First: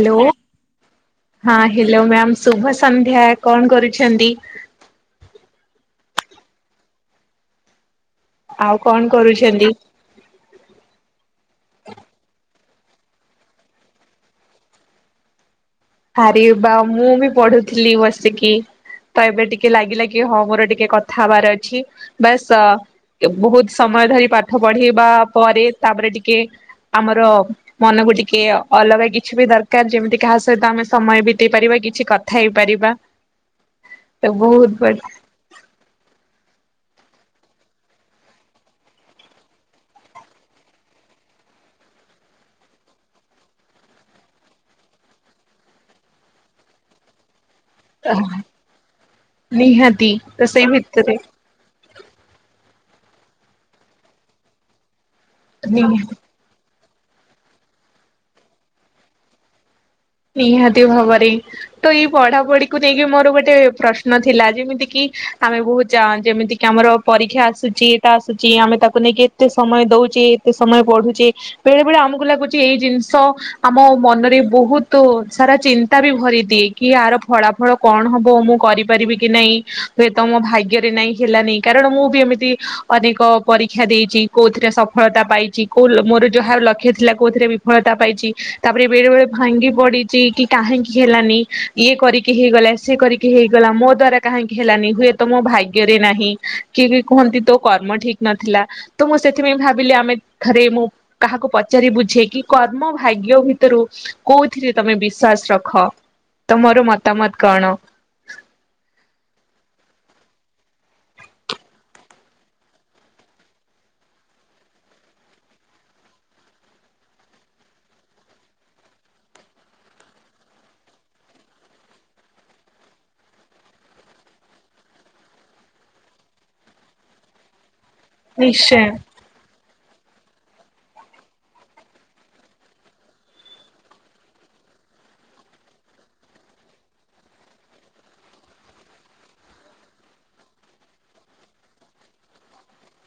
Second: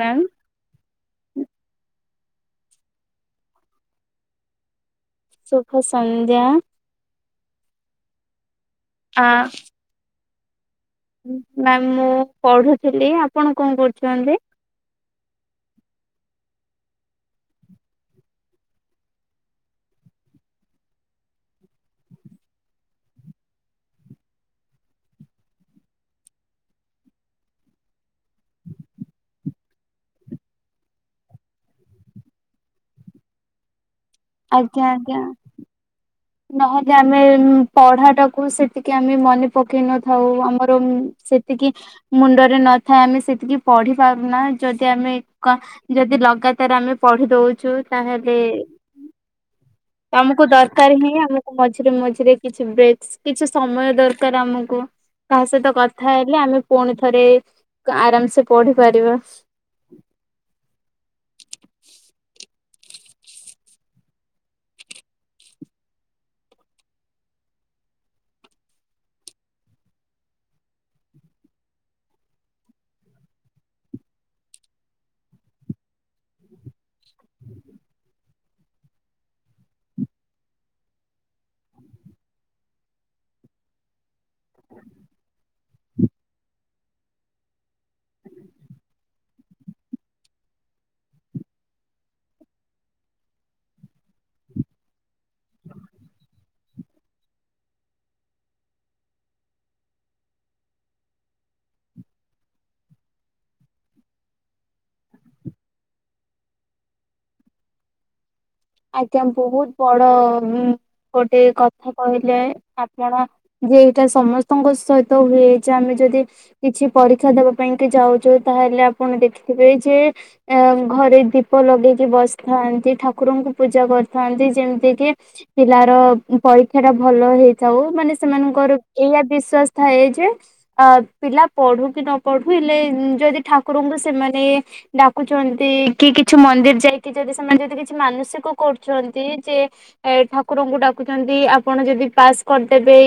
Hello ହଁ hello ma'am ଶୁଭ ସନ୍ଧ୍ୟା କଣ କରୁଛନ୍ତି? ଶୁଭ ସନ୍ଧ୍ୟା। ଆଉ କଣ କରୁଛନ୍ତି? ମାମ ମୁଁ ପଢୁଥିଲି। ଆପଣ କଣ କରୁଛନ୍ତି? ଆରେ ବା ମୁଁ ବି ପଢୁଥିଲି ବସିକି। ତ ଏବେ ଟିକେ ଲାଗିଲା କି ହଁ ମୋର ଟିକେ କଥା ହବାର ଅଛି ବାସ୍ ଅ ବହୁତ ସମୟ ଧରି ପାଠ ପଢ଼େଇବା ପରେ ତାପରେ ଟିକେ ଆମର ମନକୁ ଟିକେ ଅଲଗା କିଛି ବି ଦରକାର ଯେମିତି କାହା ସହିତ ଆମେ ସମୟ ବିତେଇ ପାରିବା କିଛି କଥା ହେଇପାରିବା। ତ ବହୁତ ଆଜ୍ଞା ବଢିଆ। ଆଜ୍ଞା। ନହେଲେ ଆମେ ପଢା ଟାକୁ ସେତିକି ଆମେ ମନେ ପକେଇ ନଥାଉ ଆମର ସେତିକି ମୁଣ୍ଡରେ ନଥାଏ ଆମେ ସେତିକି ପଢି ପାରୁନା ଯଦି ଆମେ କ ଯଦି ଲଗାତାର ଆମେ ପଢି ଦଉଛୁ। ତାହେଲେ ନିହାତି ତ ତମକୁ ସେଇ ଦର ତିହି ଭିତରେ ଆମକୁ ମଝିରେ ମଝିରେ କିଛି ବ୍ରେକ୍ କିଛି ସମୟ ଦରକାର ଆମକୁ। କାହା ସହିତ ନିହାତି କଥା ହେଲେ ଆମେ ପୁଣି ଥରେ ଆରାମ ସେ ପଢିପାରିବା। ନିହାତି ଭାବରେ। ତ ଏଇ ପଢା ପଢିକୁ ନେଇକି ମୋର ଗୋଟେ ପ୍ରଶ୍ନ ଥିଲା। ଯେମିତି କିି ଆମେ ବହୁତ ଯ ଯେମିତି କିି ଆମର ପରୀକ୍ଷା ଆସୁଛି ଏଟା ଆସୁଛି ଆମେ ତାକୁ ନେଇକି ଏତେ ସମୟ ଦଉଛେ ଏତେ ସମୟ ପଢୁଛେ। ବେଳେ ବେଳେ ଆମକୁ ଲାଗୁଛି ଏଇ ଜିନିଷ ଆମ ମନରେ ବହୁ- ତୁ ସାରା ଚିନ୍ତା ବି ଭରିଦିଏ କି ଆାର ଫଳାଫଳ କଣ ହବ ମୁଁ କରିପାରିବି କି ନାଇଁ? ହୁଏତ ମୋ ଭାଗ୍ୟରେ ନାଇଁ ହେଲାନି କାରଣ ମୁଁ ବି ଏମିତି ଅନେକ ପରୀକ୍ଷା ଦେଇଚି। କୋଉଥିରେ ସଫଳତା ପାଇଚି, କୋଉ ମୋର ଯାହାହାର ଲକ୍ଷ୍ୟ ଥିଲା କୋଉଥିରେ ବିଫଳତା ପାଇଛି। ତାପରେ ବେଳେ ବେଳେ ଭାଙ୍ଗି ପଡିଚି କି କାହିଁକି ହେଲାନି ଇଏ କରିକି ହେଇଗଲା ସେ କରିକି ହେଇଗଲା। ମୋ ଦ୍ଵାରା କାହିଁକି ହେଲାନି ହୁଏତ ମୋ ଭାଗ୍ୟରେ ନାହିଁ, କିଏ କି କୁହନ୍ତି ତୋ କର୍ମ ଠିକ ନଥିଲା। ତ ମୁଁ ସେଥିପାଇଁ ଭାବିଲି ଆମେ ଥରେ ମୁଁ କାହାକୁ ପଚାରି ବୁଝେ କି କର୍ମ ଭାଗ୍ୟ ଭିତରୁ କୋଉ ଏଥିରେ ତମେ ବିଶ୍ଵାସ ରଖ ତମର ମତାମତ କଣ? ଆଜ୍ଞା ବହୁତ ବଡ ଉ ଗୋଟେ କଥା କହିଲେ ଆପଣ? ଯେ ଏଇଟା ସମସ୍ତଙ୍କ ସହିତ ହୁଏ ଯେ ଆମେ ଯଦି- କିଛି ପରୀକ୍ଷା ଦବା ପାଇଁ କି ଯାଉଛୁ ତାହେଲେ ଆପଣ ଦେଖିଥିବେ ଯେ ଆ ଘରେ ଦୀପ ଲଗେଇକି ବସିଥାନ୍ତି ଠାକୁରଙ୍କୁ ପୂଜା କରିଥାନ୍ତି। ଯେମିତିକି ପିଲାର ପରୀକ୍ଷା ଟା ଭଲ ହେଇଥାଉ ମାନେ- ସେମାନଙ୍କର ନିଶ୍ଚୟ ଏଇଆ ବିଶ୍ଵାସ ଥାଏ ଯେ- ଅ ପିଲା ପଢୁ କି ନ ପଢୁ ହେଲେ ଯଦି ଠାକୁରଙ୍କୁ ସେମାନେ- ଡାକୁଛନ୍ତି, କି କିଛି ମନ୍ଦିର ଯାଇକି ଯଦି ସେମାନେ ଯଦି କିଛି ମାନସିକ- କରୁଛନ୍ତି ଯେ ଏ ଠାକୁରଙ୍କୁ ଡାକୁଛନ୍ତି ଆପଣ ଯଦି ପାସ୍ କରିଦେବେ।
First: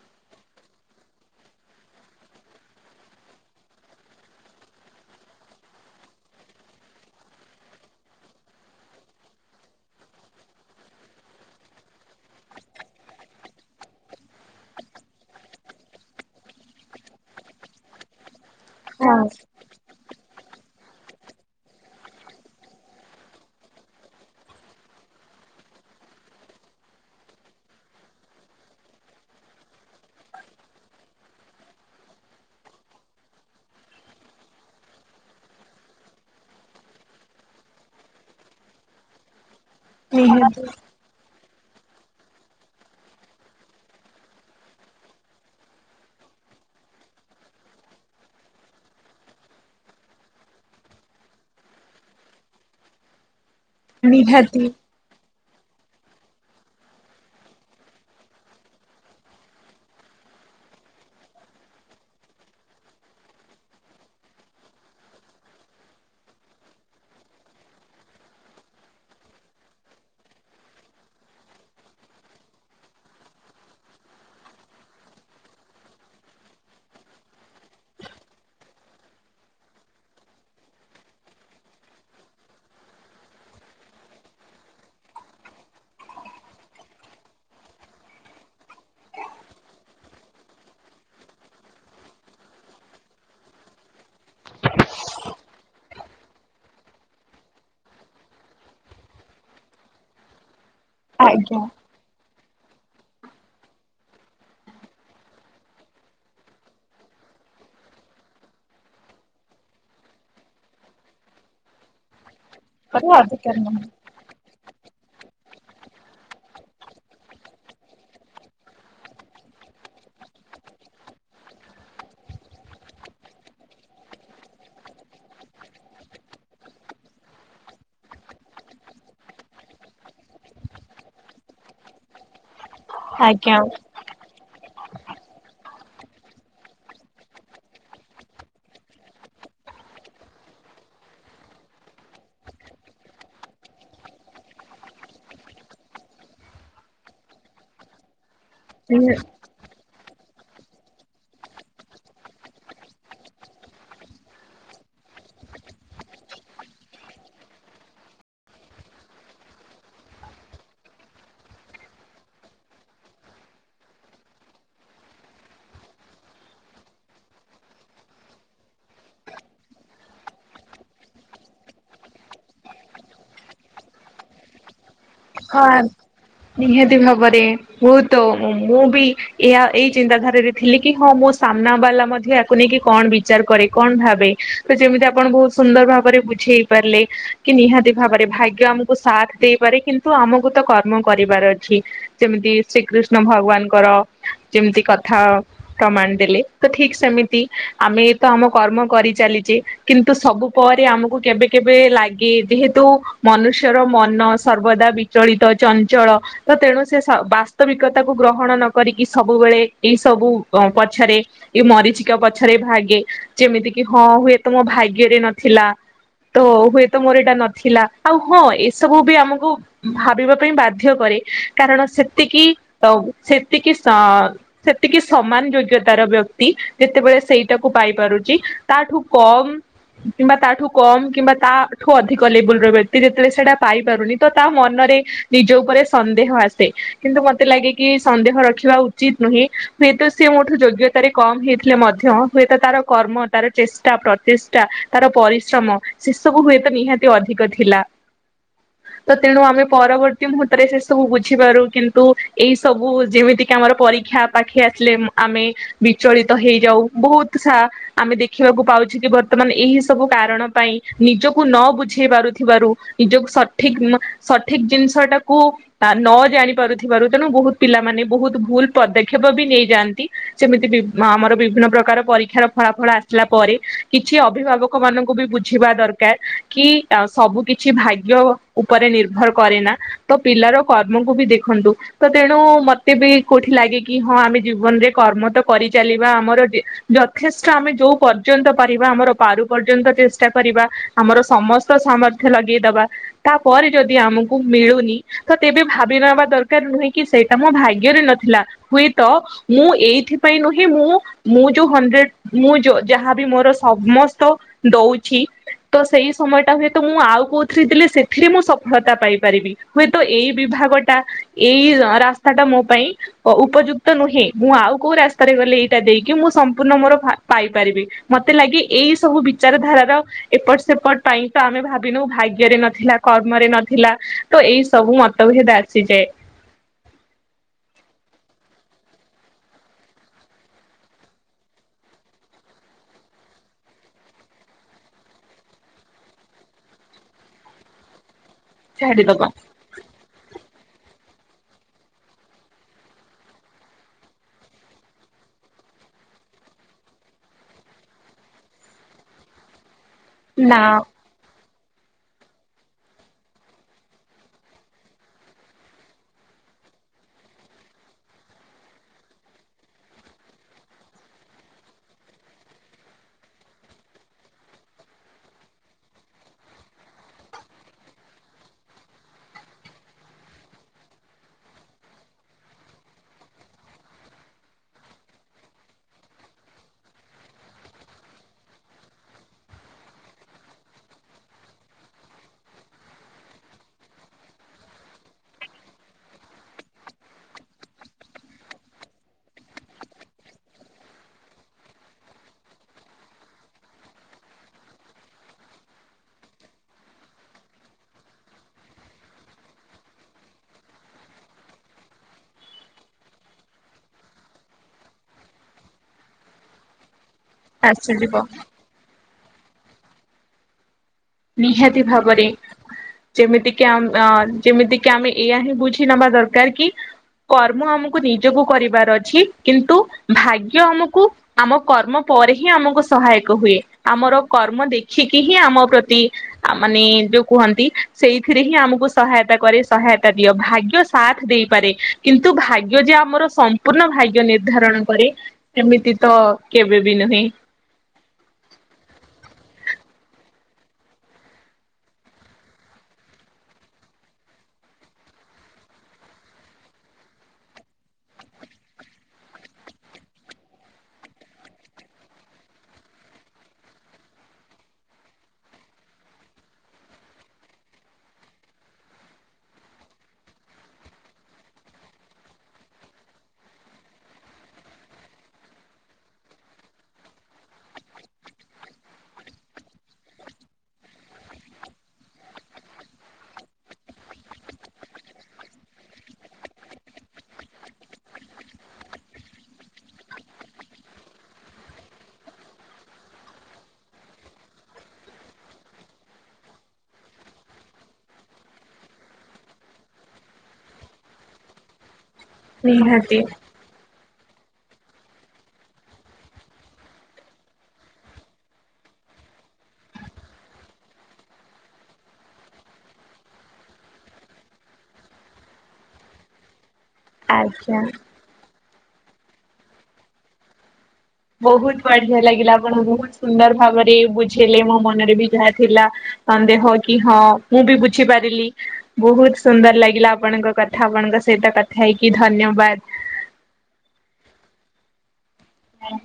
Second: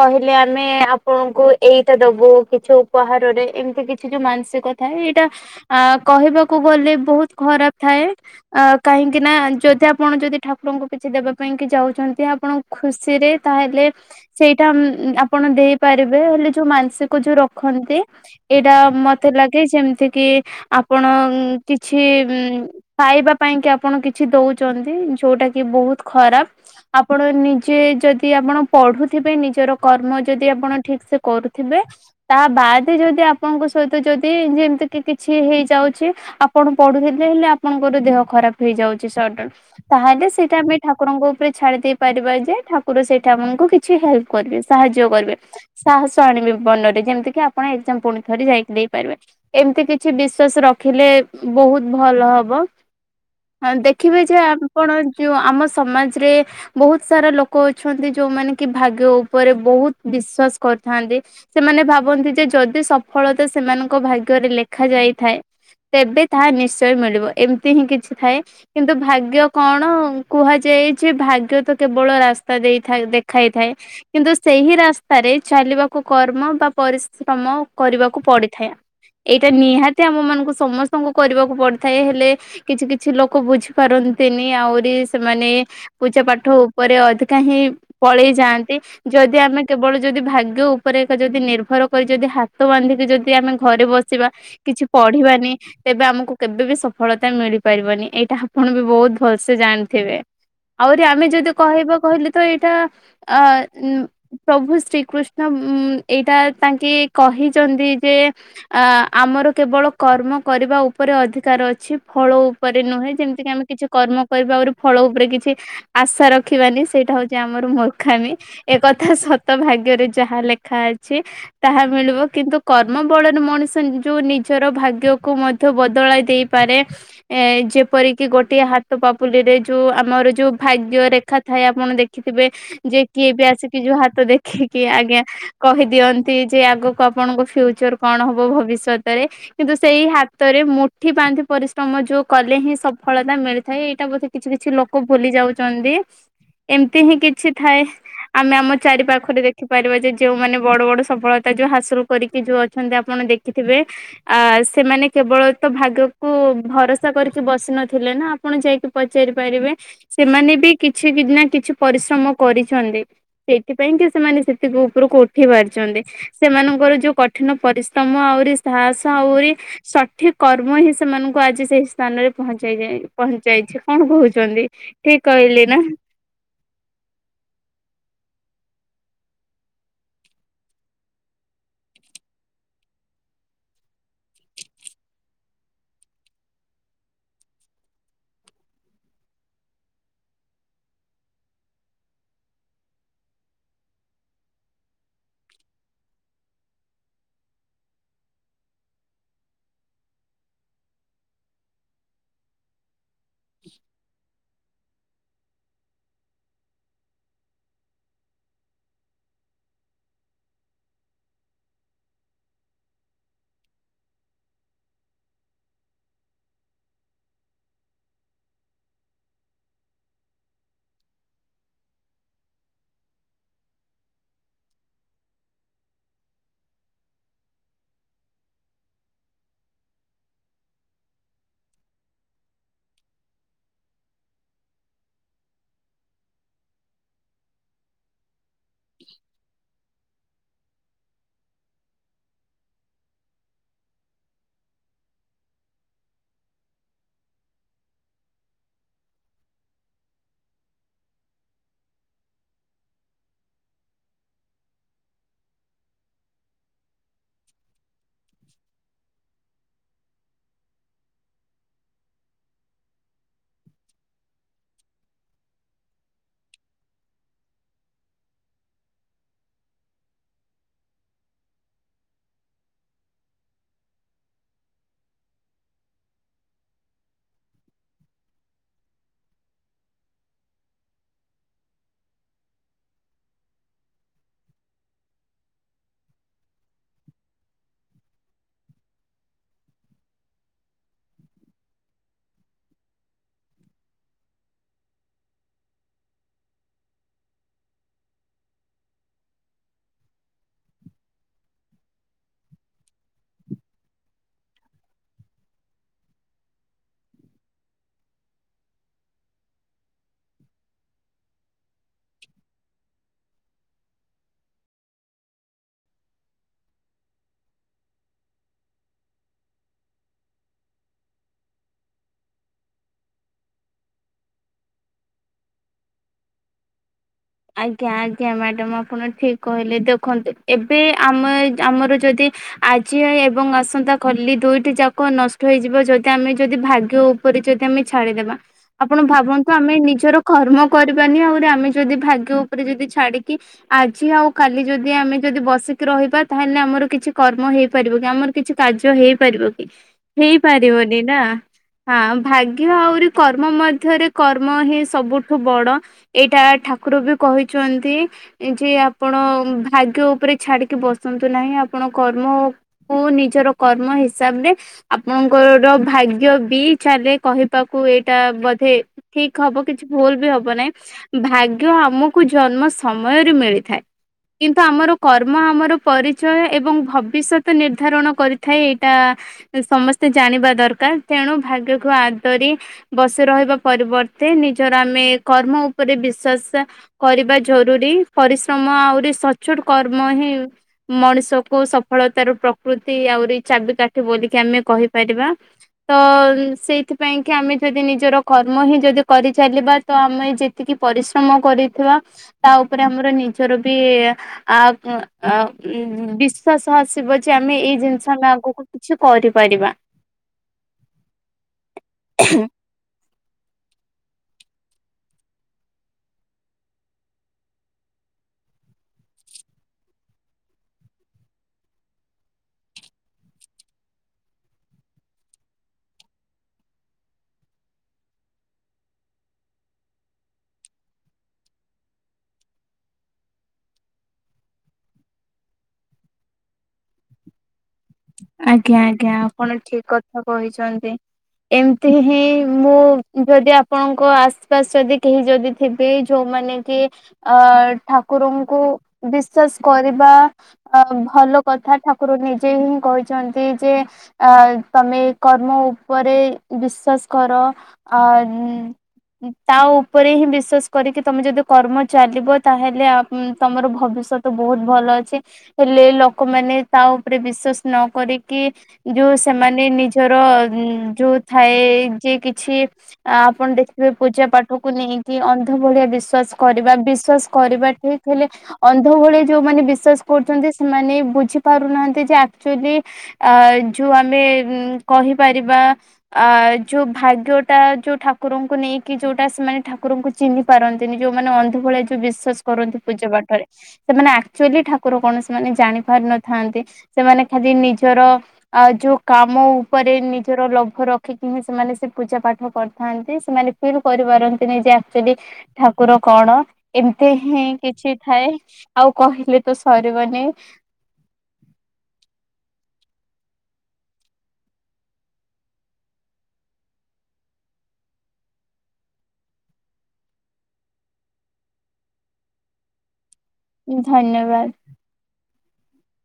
କହିଲେ ଆମେ ଆପଣଙ୍କୁ ଏଇଟା ଦବୁ କିଛି ଉପହାରରେ ଏମିତି କିଛି ଯୋଉ ମାନସିକ। ଥାଏ ଏଇଟା ଆ କହିବାକୁ ଗଲେ ବହୁତ ଖରାପ ଥାଏ ଅ କାହିଁକି ନା? ଯଦି ଆପଣ ଯଦି ଠାକୁରଙ୍କୁ କିଛି ଦେବା ପାଇଁ କି ଯାଉଛନ୍ତି। ଆପଣ ଖୁସି ରେ ତାହେଲେ- ସେଇଟା ଉ ଆପଣ ଦେଇପାରିବେ ହେଲେ ଯୋଉ ମାନସିକ ଯୋଉ ରଖନ୍ତି। ଏଇଟା ମତେ ଲାଗେ ଯେମିତି କି ଆପଣ କିଛି ଖାଇବା ପାଇଁ କି ଆପଣ କିଛି ଦଉ- ଛନ୍ତି ଯୋଉଟା କି ବହୁତ ଖରାପ। ଆପଣ ନିଜେ ଯଦି ଆପଣ ପଢୁଥିବେ ନିଜର କର୍ମ ଯଦି ଆପଣ ଠିକ ସେ କରୁଥିବେ। ତା ବାଦ ଯଦି ଆପଣଙ୍କ ସହିତ ଯଦି ଯେମିତି କି କିଛି ହେଇଯାଉଛି। ଆପଣ ପଢୁଥିଲେ ହେଲେ ଆପଣଙ୍କର ଦେହ ଖରାପ ହେଇଯାଉଛି ସଡନ ତାହେଲେ ନିହାତି ସେଇଟା ଆମେ ଠା ଠାକୁରଙ୍କ ଉପରେ ଛାଡି ଦେଇ ପାରିବା ଯେ ଠାକୁର ସେଇଠାଙ୍କୁ କିଛି ହେଲ୍ପ କରିବେ ସାହାଯ୍ୟ କରିବେ। ସାହସ ଆଣିବେ ମନରେ ଯେମିତି କିି ଆପଣ ଏଜାମ ପୁଣି ଥରେ ଯାଇକି ଦେଇପାରିବେ। ଏମିତି କିଛି ବିଶ୍ଵାସ ରଖିଲେ ବହୁତ ଭଲ ହବ। ହଁ। ହ ଦେଖିବେ ଯେ ଆପଣ ଯୋଉ ଆମ ସମାଜରେ ବହୁତ ସାରା ଲୋକ ଅଛନ୍ତି ଯୋଉମାନେ କି ଭାଗ୍ୟ ଉପରେ ବହୁତ ବିଶ୍ଵାସ କରିଥାନ୍ତି। ସେମାନେ ଭାବନ୍ତି ଯେ ଯଦି ସଫଳତା ସେମାନଙ୍କ ଭାଗ୍ୟରେ ଲେଖା ଯାଇଥାଏ ତେବେ ତାହା ନିଶ୍ଚୟ ମିଳିବ ଏମିତି ହିଁ କିଛି ଥାଏ। କିନ୍ତୁ, ଭାଗ୍ୟ ଭାଗ୍ୟ କଣ କୁହାଯାଏ ଯେ ଭାଗ୍ୟ ତ କେବଳ ରାସ୍ତା ଦେଇଥା ଦେଖାଇଥାଏ। କିନ୍ତୁ ସେହି ରାସ୍ତାରେ ଚାଲିବାକୁ କର୍ମ ବା ପରିଶ୍ରମ କରିବାକୁ ପଡିଥାଏ। ଏଇଟା ନିହାତି ଆମ ମାନଙ୍କୁ ସମସ୍ତଙ୍କୁ କରିବାକୁ ପଡିଥାଏ। ହେଲେ କିଛି କିଛି ଲୋକ ବୁଝିପାରନ୍ତିନି ଆହୁରି ସେମାନେ ପୂଜା, ପାଠ ଉପରେ ଅଧିକା ହିଁ ପଳେଇ ଯାଆନ୍ତି। ଯଦି ଆମେ କେବଳ ଯଦି ଭାଗ୍ୟ ଉପରେ ଯଦି ନିର୍ଭର କରି ଯଦି ହାତ ବାନ୍ଧିକି ଯଦି ଆମେ ଘରେ ବସିବା କିଛି ପଢିବାନି ତେବେ ଆମକୁ କେବେ ବି ସଫଳତା ମିଳିପାରିବନି। ଏଇଟା ଆପଣ ବି ବୋହୁତ ଭଲସେ ଜାଣିଥିବେ। ଆହୁରି ଆମେ ଯଦି ଆଜ୍ଞା କହିବା କହିଲେ ତ ଏଇଟା ଆ ଉମ୍ ପ୍ରଭୁ ଶ୍ରୀକୃଷ୍ଣ ଉମ୍ ଏଇଟା ତାଙ୍କେ କହିଛନ୍ତି ଯେ ଆ ଆମର କେବଳ କର୍ମ କରିବା ଉପରେ ଅଧିକାର ଅଛି। ଫଳ ଉପରେ ନୁହେଁ ଯେମିତି କିି ଅଧିକାର ଆମେ କିଛି ନାହିଁ। କର୍ମ କରିବା [inaudible] ଫଳ ଉପରେ କିଛି ଆଶା ରଖିବାନି, ସେଇଟା ହଉଛି ଆମର ମୂର୍ଖାମି। ଏ କଥା ସତ ଭାଗ୍ୟରେ ଯାହା ଲେଖା ଅଛି। ତାହା ମିଳିବ। କିନ୍ତୁ, କର୍ମ ବଳରେ ମଣିଷ ଯୋଉ ନିଜର ଭାଗ୍ୟକୁ ମଧ୍ ବଦଳାଇ ଦେଇପାରେ। ଏ ଯେପର କିି ଗୋଟିଏ ହାତ ହାତ ପାପୁଲି ରେ ଯୋଉ ଆମର ଯୋଉ ଭାଗ୍ୟ ରେଖା ଥାଏ ଆପଣ ଦେଖିଥିବେ? ଯେ କିଏ ବି ଆଜ୍ଞା। ଆସିକି ଯୋ ହାତ ଦେଖିକି ଆଜ୍ଞା କହିଦିଅନ୍ତି ଯେ ଆଗକୁ ଆପଣଙ୍କ ଫ୍ୟୁଚର କଣ ହବ ଭବିଷ୍ୟତରେ। କିନ୍ତୁ ସେଇ ହାତରେ ମୁଠି ବାନ୍ଧି ପରିଶ୍ରମ ଯୋଉ କଲେ ହିଁ ସଫଳତା ମିଳି ଥାଏ। ଏଇଟା ବୋଧେ କିଛି କିଛି ଲୋକ ଭୁଲି ଯାଉଛନ୍ତି। ଏମତି ହିଁ କିଛି ଥାଏ ଆମେ ଆମ ଚାରି ପାଖରେ ଦେଖ ଦେଖିପାରିବା ଯେ ଯେଉମାନେ ବଡ ବଡ ସଫଳତା ଯୋଉ ହାସଲ କରିକି, ଯୋଉ ଅଛନ୍ତି ଆପଣ ଦେଖିଥିବେ? ଆ ସେମାନେ କେବଳ ତ ଭାଗକୁ ଭରସା କରିକି ବସି ନଥିଲେ ନା! ଆପଣ ଯାଇକି ପଚାରି ପାରିବେ। ସେମାନେ ବି କିଛି ନା କିଛି ପରିଶ୍ରମ କରିଛନ୍ତି। ସେଇଥିପାଇଁ କି ସେମାନେ ସେତିକି ଉପରକୁ ଉଠି ପାରିଛନ୍ତି। ସେମାନଙ୍କର ଯୋଉ କଠିନ ପରିସ୍ତମ ଆହୁରି, ସାହସ ଆହୁରି ସଠିକ କର୍ମ ହିଁ ସେମାନଙ୍କୁ ଆଜି ସେଇ ସ୍ଥାନରେ ପହଞ୍ଚାଯାଇ ପହଞ୍ଚାଇଛି। କଣ କହୁଛନ୍ତି? ଠିକ କହିଲି ହଁ ନା? ନିହାତି ଭାବରେ। ବୋହୁତ ମୁଁ ବି ଏହା ଏଇ ଚିନ୍ତାଧାରାରେ ଥିଲି କି? ହଁ ମୋ ସାମ୍ନା ବାଲା ମଧ୍ୟ ଏହାକୁ ନେଇକି କଣ ବିଚାର କରେ କଣ ଭାବେ? ତ ଯେମିତି ଆପଣ ବହୁତ ସୁନ୍ଦର ଭାବରେ ବୁଝେଇ ପାରିଲେ! କି ନିହାତି ଭାବରେ ଭାଗ୍ୟ ଆମକୁ ସାଥ ଦେଇପାରେ। କିନ୍ତୁ ଆମକୁ ତ କର୍ମ କରିବାର ଅଛି। ଯେମିତି ଶ୍ରୀକୃଷ୍ଣ ଭଗବାନଙ୍କର ଯେମିତି କଥା ପ୍ରମାଣ ଦେଲେ! ତ ଠିକ୍ ସେମିତି ଆମେ ତ ଆମ କର୍ମ କରିଚାଲିଛେ। କିନ୍ତୁ ସବୁ ପରେ ଆମକୁ କେବେ କେବେ ଲାଗେ ଯେହେତୁ ମନୁଷ୍ୟର ମନ ସର୍ବଦା ବିଚଳିତ, ଚଞ୍ଚଳ ତ ତେଣୁ ସେ ସ ବାସ୍ତବିକତାକୁ ଗ୍ରହଣ ନ କରିକି ସବୁବେଳେ ଏଇ ସବୁ ଆ ପଛରେ ଏଇ ମରିଚିକା ପଛରେ ଭାଗେ। ଯେମିତି କିି ହଁ ହୁଏ ତ ମୋ ଭାଗ୍ୟରେ ନଥିଲା! ତ ହୁଏତ ମୋର ଏଇଟା ନଥିଲା। ଆଉ ହଁ ଏସବୁ ବି ଆମକୁ ଭାବିବା ପାଇଁ ବାଧ୍ୟ କରେ। କାରଣ ସେତିକି ତ ସେତିକି ସ ସେତିକି ସମାନ ଯୋଗ୍ୟତାର ବ୍ୟକ୍ତି ଯେତେବେଳେ ସେଇଟାକୁ ପାଇ ପାରୁଛି ତା ଠୁ କମ୍ କିମ୍ବା ତାଠୁ କମ୍ କିମ୍ବା ତାଠୁ ଅଧିକ ଲେବୁଲର ବ୍ୟକ୍ତି ଯେତେବେଳେ ସେଇଟା ପାଇପାରୁନି ତ ତା ମନରେ ନିଜ ଉପରେ ସନ୍ଦେହ ଆସେ। କିନ୍ତୁ ମତେ ଲାଗେ କି ସନ୍ଦେହର ରଖିବା ଉଚିତ ନୁହେଁ। ହୁଏତ ସେ ମୋଠୁ ଯୋଗ୍ୟତାରେ କମ୍ ହେଇଥିଲେ ମଧ୍ୟ, ହୁଏତ ତାର କର୍ମ ତାର ଚେଷ୍ଟା ପ୍ରଚେଷ୍ଟା ତାର ପରିଶ୍ରମ ସେ ସବୁ ହୁଏତ ନିହାତି ଅଧିକ ଥିଲା। ତ ତେଣୁ ଆମେ ପରବର୍ତ୍ତୀ ମୁହୂର୍ତ୍ତରେ ସେ ସବୁ ବୁଝିପାରୁ କିନ୍ତୁ ଏଇ ସବୁ ଯେମିତିକି ଆମର ପରୀକ୍ଷା! ପାଖେଇ ଆସିଲେ ଆମେ ବିଚଳିତ ହେଇଯାଉ। ବୋହୁତ ସା ଆମେ ଦେଖିବାକୁ ପାଉଛୁ କି? ବର୍ତ୍ତମାନ ଏହି ସବୁ କାରଣ ପାଇଁ ନିଜକୁ ନ ବୁଝେଇ ପାରୁଥିବାରୁ ନିଜକୁ ସଠିକ ଉମ୍ ସଠିକ ଜିନିଷଟାକୁ ଆ ନ ଜାଣି ପାରୁଥିବାରୁ ତେଣୁ ବହୁତ ପିଲାମାନେ ବହୁତ ଭୁଲ ପଦକ୍ଷେପ ବି ନେଇଯାଆନ୍ତି। ଯେମିତି କି ଆମର ବିଭିନ୍ନ ପ୍ରକାର ପରୀକ୍ଷାର ଫଳାଫଳ ଆସିଲା ପରେ କିଛି ଅଭିଭାବକ ଲୋକ ମାନଙ୍କୁ ବି ବୁଝିବା ଦରକାର କି ଆ ସବୁ କିଛି ଭାଗ୍ୟ ଉ ଉପରେ ନିର୍ଭର କରେ ନା ତ ପିଲାର କର୍ମକୁ ବି ଦେଖନ୍ତୁ। ତ ତେଣୁ ମତେ ବି କୋଉଠି ଲାଗେ କି ହଁ ଆମେ ଜୀବନରେ କର୍ମ ତ କରିଚାଲିବା ଆମର ଯେ ଯଥେଷ୍ଟ ଆମେ ଯୋଉ ପର୍ଯ୍ୟନ୍ତ ପାରିବା ଆମର ପାରୁ ପର୍ଯ୍ୟନ୍ତ ଚେଷ୍ଟା କରିବା। ଆମର ସମସ୍ତ ସାମର୍ଥ୍ୟ ଲଗେଇଦବା। ତାପରେ ଯଦି ଆମକୁ ମିଳୁନି ତ ତେବେ ଭାବି ନବା ଦରକାର ନୁହେଁ କି ସେଇଟା ମୋ ଭାଗ୍ୟରେ ନଥିଲା। ହୁଏ ତ ମୁଁ ଏଇଥି ପାଇଁ ନୁହେଁ ମୁଁ ମୁଁ ଯୋଉ ହଣ୍ଡ୍ରେଡ। ମୁଁ ଯୋ ଯାହାବି ମୋର ସମସ୍ତ ଦଉଛି। ତ ସେଇ ସମୟ ଟା ହୁଏତ ମୁଁ ଆଉ କଉଥିରେ ଦେଲେ ସେ ଥିରେ ମୁଁ ସଫଳତା ପାଇପାରିବି ହୁଏତ ଏଇ ବିଭାଗଟା। ଏଇ ଅ ରାସ୍ତା ଟା ମୋ ପାଇଁ ଅ ଉପଯୁକ୍ତ ନୁହେଁ ମୁଁ ଆଉ କୋଉ ରାସ୍ତାରେ ଗଲେ। ତା ଦେଇକି ମୁଁ ସମ୍ପୂର୍ଣ୍ଣ ମୋର ଫା ପାଇପାରିବି ମତେ ଲାଗେ ଏଇ ସବୁ ବିଚାର ଧାରାର। ଏପଟ ସେପଟ ପାଇଁ ତ ଆମେ ଭାବିନଉ ଭାଗ୍ୟରେ ନଥିଲା। କର୍ମରେ ନଥିଲା ତ ଏଇ ସବୁ ମତଭେଦ ଆସିଯାଏ। ଆଜ୍ଞା ଆଜ୍ଞା ମ୍ୟାଡ଼ମ୍ ଆପଣ ଠିକ କହିଲେ ଦେଖନ୍ତୁ ଏବେ ଆମ ଆମର ଯଦି। ଆଜି ଏବଂ ଆସନ୍ତା କଲି ଦୁଇଟି ଯାକ ନଷ୍ଟ ହେଇଯିବ ଯଦି ଆମେ ଯଦି ଭାଗ୍ୟ ଉ ଉପରେ ଯଦି ଆମେ ଛାଡ଼ିଦେବା। ଆପଣ ଛାଡିଦବ ଭାବନ୍ତୁ ଆମେ ନିଜର କର୍ମ କରିବାନି ଆଉରି ଆମେ ଯଦି ଭାଗ୍ୟ ଉପରେ ଯଦି ଛାଡିକି। ଆଜି ଆଉ କାଲି ଯଦି ଆମେ ଯଦି ବସିକି ରହିବା ତାହେଲେ ଆମର କିଛି କର୍ମ ହେଇପାରିବ କି ଆମର। କିଛି କାର୍ଯ୍ୟ ହେଇପାରିବ କି ନା ହେଇପାରିବନି। ନା ହଁ ଭାଗ୍ୟ ଆହୁରି କର୍ମ ମଧ୍ୟରେ କର୍ମ ହିଁ ସବୁଠୁ ବଡ। ଏଇଟା ଠାକୁର ବି କହିଛନ୍ତି। ଏ ଯେ ଆପଣ ଉଁ ଭାଗ୍ୟ ଉପରେ ଛାଡିକି ବସନ୍ତୁ ନାହିଁ ଆପଣ କର୍ମ। କୁ ନିଜର କର୍ମ ହିସାବ ରେ। ଆପଣଙ୍କର ଭାଗ୍ୟ ବି ଇଚ୍ଛାରେ କହିବାକୁ ଏଇଟା ବୋଧେ। ଠିକ ହବ କିଛି ଭୁଲ ବି ହବ ନାହିଁ ଭାଗ୍ୟ ଆମ କୁ ଜନ୍ମ ସମୟରୁ ମିଳିଥାଏ। କିନ୍ତୁ ଆମର କର୍ମ ଆମର ପରିଚୟ ଏବଂ ଭବିଷ୍ୟତ ନିର୍ଦ୍ଧାରଣ କରିଥାଏ ଏଇଟା। ଏ ସମସ୍ତେ ଜାଣିବା ଦରକାର ତେଣୁ ଭାଗ୍ୟକୁ ଆଦରି। ବସି ରହିବା ପରିବର୍ତ୍ତେ ନିଜର ଆମେ କର୍ମ ଉପରେ ବିଶ୍ଵାସ। କରିବା ଜରୁରୀ ପରିଶ୍ରମ ଆହୁରି ସଚୋଟ କର୍ମ ହିଁ। ମଣିଷକୁ ସଫଳତାର ପ୍ରକୃତି ଆହୁରି ଚାବିକାଠି ବୋଲିକି ଆମେ କହିପାରିବା। ତ ସେଇଥିପାଇଁ କି ଆମେ ଯଦି ନିଜର କର୍ମ ହିଁ ଯଦି କରିଚାଲିବା। ତ ଆମେ ଯେତିକି ପରିଶ୍ରମ କରିଥିବା ତା ଉପରେ ଆମର ନିଜର ବି। ଆ ଉଁ ଆ ଉଁ ବିଶ୍ୱାସ ଆସିବ। ଯେ ଆମେ ଏଇ ଜିନିଷ ଆସିଯିବ ଆମେ ଆଗକୁ କିଛି କରିପାରିବା। ନିହାତି ଭାବରେ। ଯେମିତି କି ଆମ ଆମ ଯେମିତିକି ଆମେ ଏଇୟା ହିଁ ବୁଝି ନବା ଦରକାର କି। କର୍ମ ଆମକୁ ନିଜକୁ କରିବାର ଅଛି କିନ୍ତୁ ଭାଗ୍ୟ ଆମକୁ। ଆମ କର୍ମ ପରେ ହିଁ ଆମକୁ ସହାୟକ ହୁଏ ଆମର କର୍ମ ଦେଖିକି ହିଁ ଆମ ପ୍ର ତି। ଅ ମାନେ ଯୋଉ କୁହନ୍ତି ସେଇଥିରେ ହିଁ ଆମକୁ ସହାୟତା କରେ ସହାୟତା ଦିଅ ଭାଗ୍ୟ ସାଥ ଦେଇପାରେ କିନ୍ତୁ ଭାଗ୍ୟ ଯେ ଆମର ସମ୍ପୂର୍ଣ୍ଣ ଭାଗ୍ୟ ନିର୍ଦ୍ଧାରଣ କରେ। ଏମିତି ତ କେବେ ବି ନୁହେଁ। ଆଜ୍ଞା ଆଜ୍ଞା ଆପଣ ଠିକ କଥା କହିଛନ୍ତି। ଏମିତି ହିଁ ମୁଁ ଉଁ ଯଦି ଆପଣଙ୍କ ଆସପାସ ଯଦି କେହି ଯଦି। ଥିବେ ଯୋଉମାନେ କି ଅ ଠାକୁରଙ୍କୁ ବିଶ୍ଵାସ କରିବା। ଅ ଭଲ କଥା ଠାକୁର ନିଜେ ହିଁ। କହିଛନ୍ତି ଯେ ଆ ତମେ କର୍ମ ଉପରେ ବିଶ୍ଵାସ କର। ଆ [unintelligible] ତା ଉପରେ ହିଁ ବିଶ୍ଵାସ କରିକି ତମେ ଯଦି କର୍ମ ଚାଲିବ ତାହେଲେ ଆ ଉ ତମର ଭବିଷ୍ୟତ ବହୁତ ଭଲ ଅଛି, ହେଲେ ଲୋକମାନେ ତା ଉପରେ ବିଶ୍ୱାସ ନ କରିକି ଯୋଉ ସେମାନେ ନିଜର ଯୋଉ ଥାଏ ଯେ କିଛି ଆ ଆପଣ ଦେଖିବେ ପୂଜା ପାଠକୁ ନେଇକି ଅନ୍ଧ ଭଳିଆ ବିଶ୍ଵାସ କରିବା ବିଶ୍ଵାସ କରିବା ହେଲେ ଅନ୍ଧ ଭଳିଆ ଯୋଉମାନେ ବିଶ୍ଵାସ କରୁଛନ୍ତି ସେମାନେ ବୁଝି ପାରୁନାହାନ୍ତି ଯେ ଆକଚୁଲି ଆ ଯୋଉ ଆମେ କହିପାରିବା ଅ ଯୋଉ ଭାଗ୍ୟ ଟା ଯୋଉ ଠାକୁରଙ୍କୁ ନେଇକି ଯୋଉଟା ସେମାନେ ଠାକୁରଙ୍କୁ ଚିହ୍ନିାରନ୍ତିନି, ଯୋଉମାନେ ଅନ୍ଧ ଭଳିଆ ଯୋଉ ବିଶ୍ୱାସ କରନ୍ତି ପୂଜା ନିହାତି ପାଠରେ ସେମାନେ ଆକ୍ଚୁଆଲି ଠାକୁର କଣ ସେମାନେ ଜାଣି ପାରିନଥାନ୍ତି ସେମାନେ ଖାଲି ନିଜର ଆ ଯୋଉ କାମ ଉପରେ ନିଜର ଲୋଭ ରଖିକି ହିଁ ସେମାନେ ସେ ପୂଜା ପାଠ କରିଥାନ୍ତି, ସେମାନେ ଫିଲ୍ କରିପାରନ୍ତିନି ଯେ ଆକ୍ଚୁଲି ଠାକୁର କଣ? ଏମିତି ହିଁ ଆଜ୍ଞା କିଛି ଥାଏ, ଆଉ କହିଲେ ତ ସରିବନି। ବହୁତ ବଢିଆ ଲାଗିଲା ଆପଣ ବହୁତ ସୁନ୍ଦର ଭାବରେ ବୁଝେଇଲେ, ମୋ ମନରେ ବି ଯାହା ଥିଲା। ସନ୍ଦେହ କି ହଁ ମୁଁ ବି ବୁଝିପାରିଲି। ବହୁତ ସୁନ୍ଦର ଲାଗିଲା ଆପଣଙ୍କ କଥା ଆପଣଙ୍କ ସହିତ କଥା ହେଇକି ଧନ୍ୟବାଦ। ଧନ୍ୟବାଦ। ହଁ।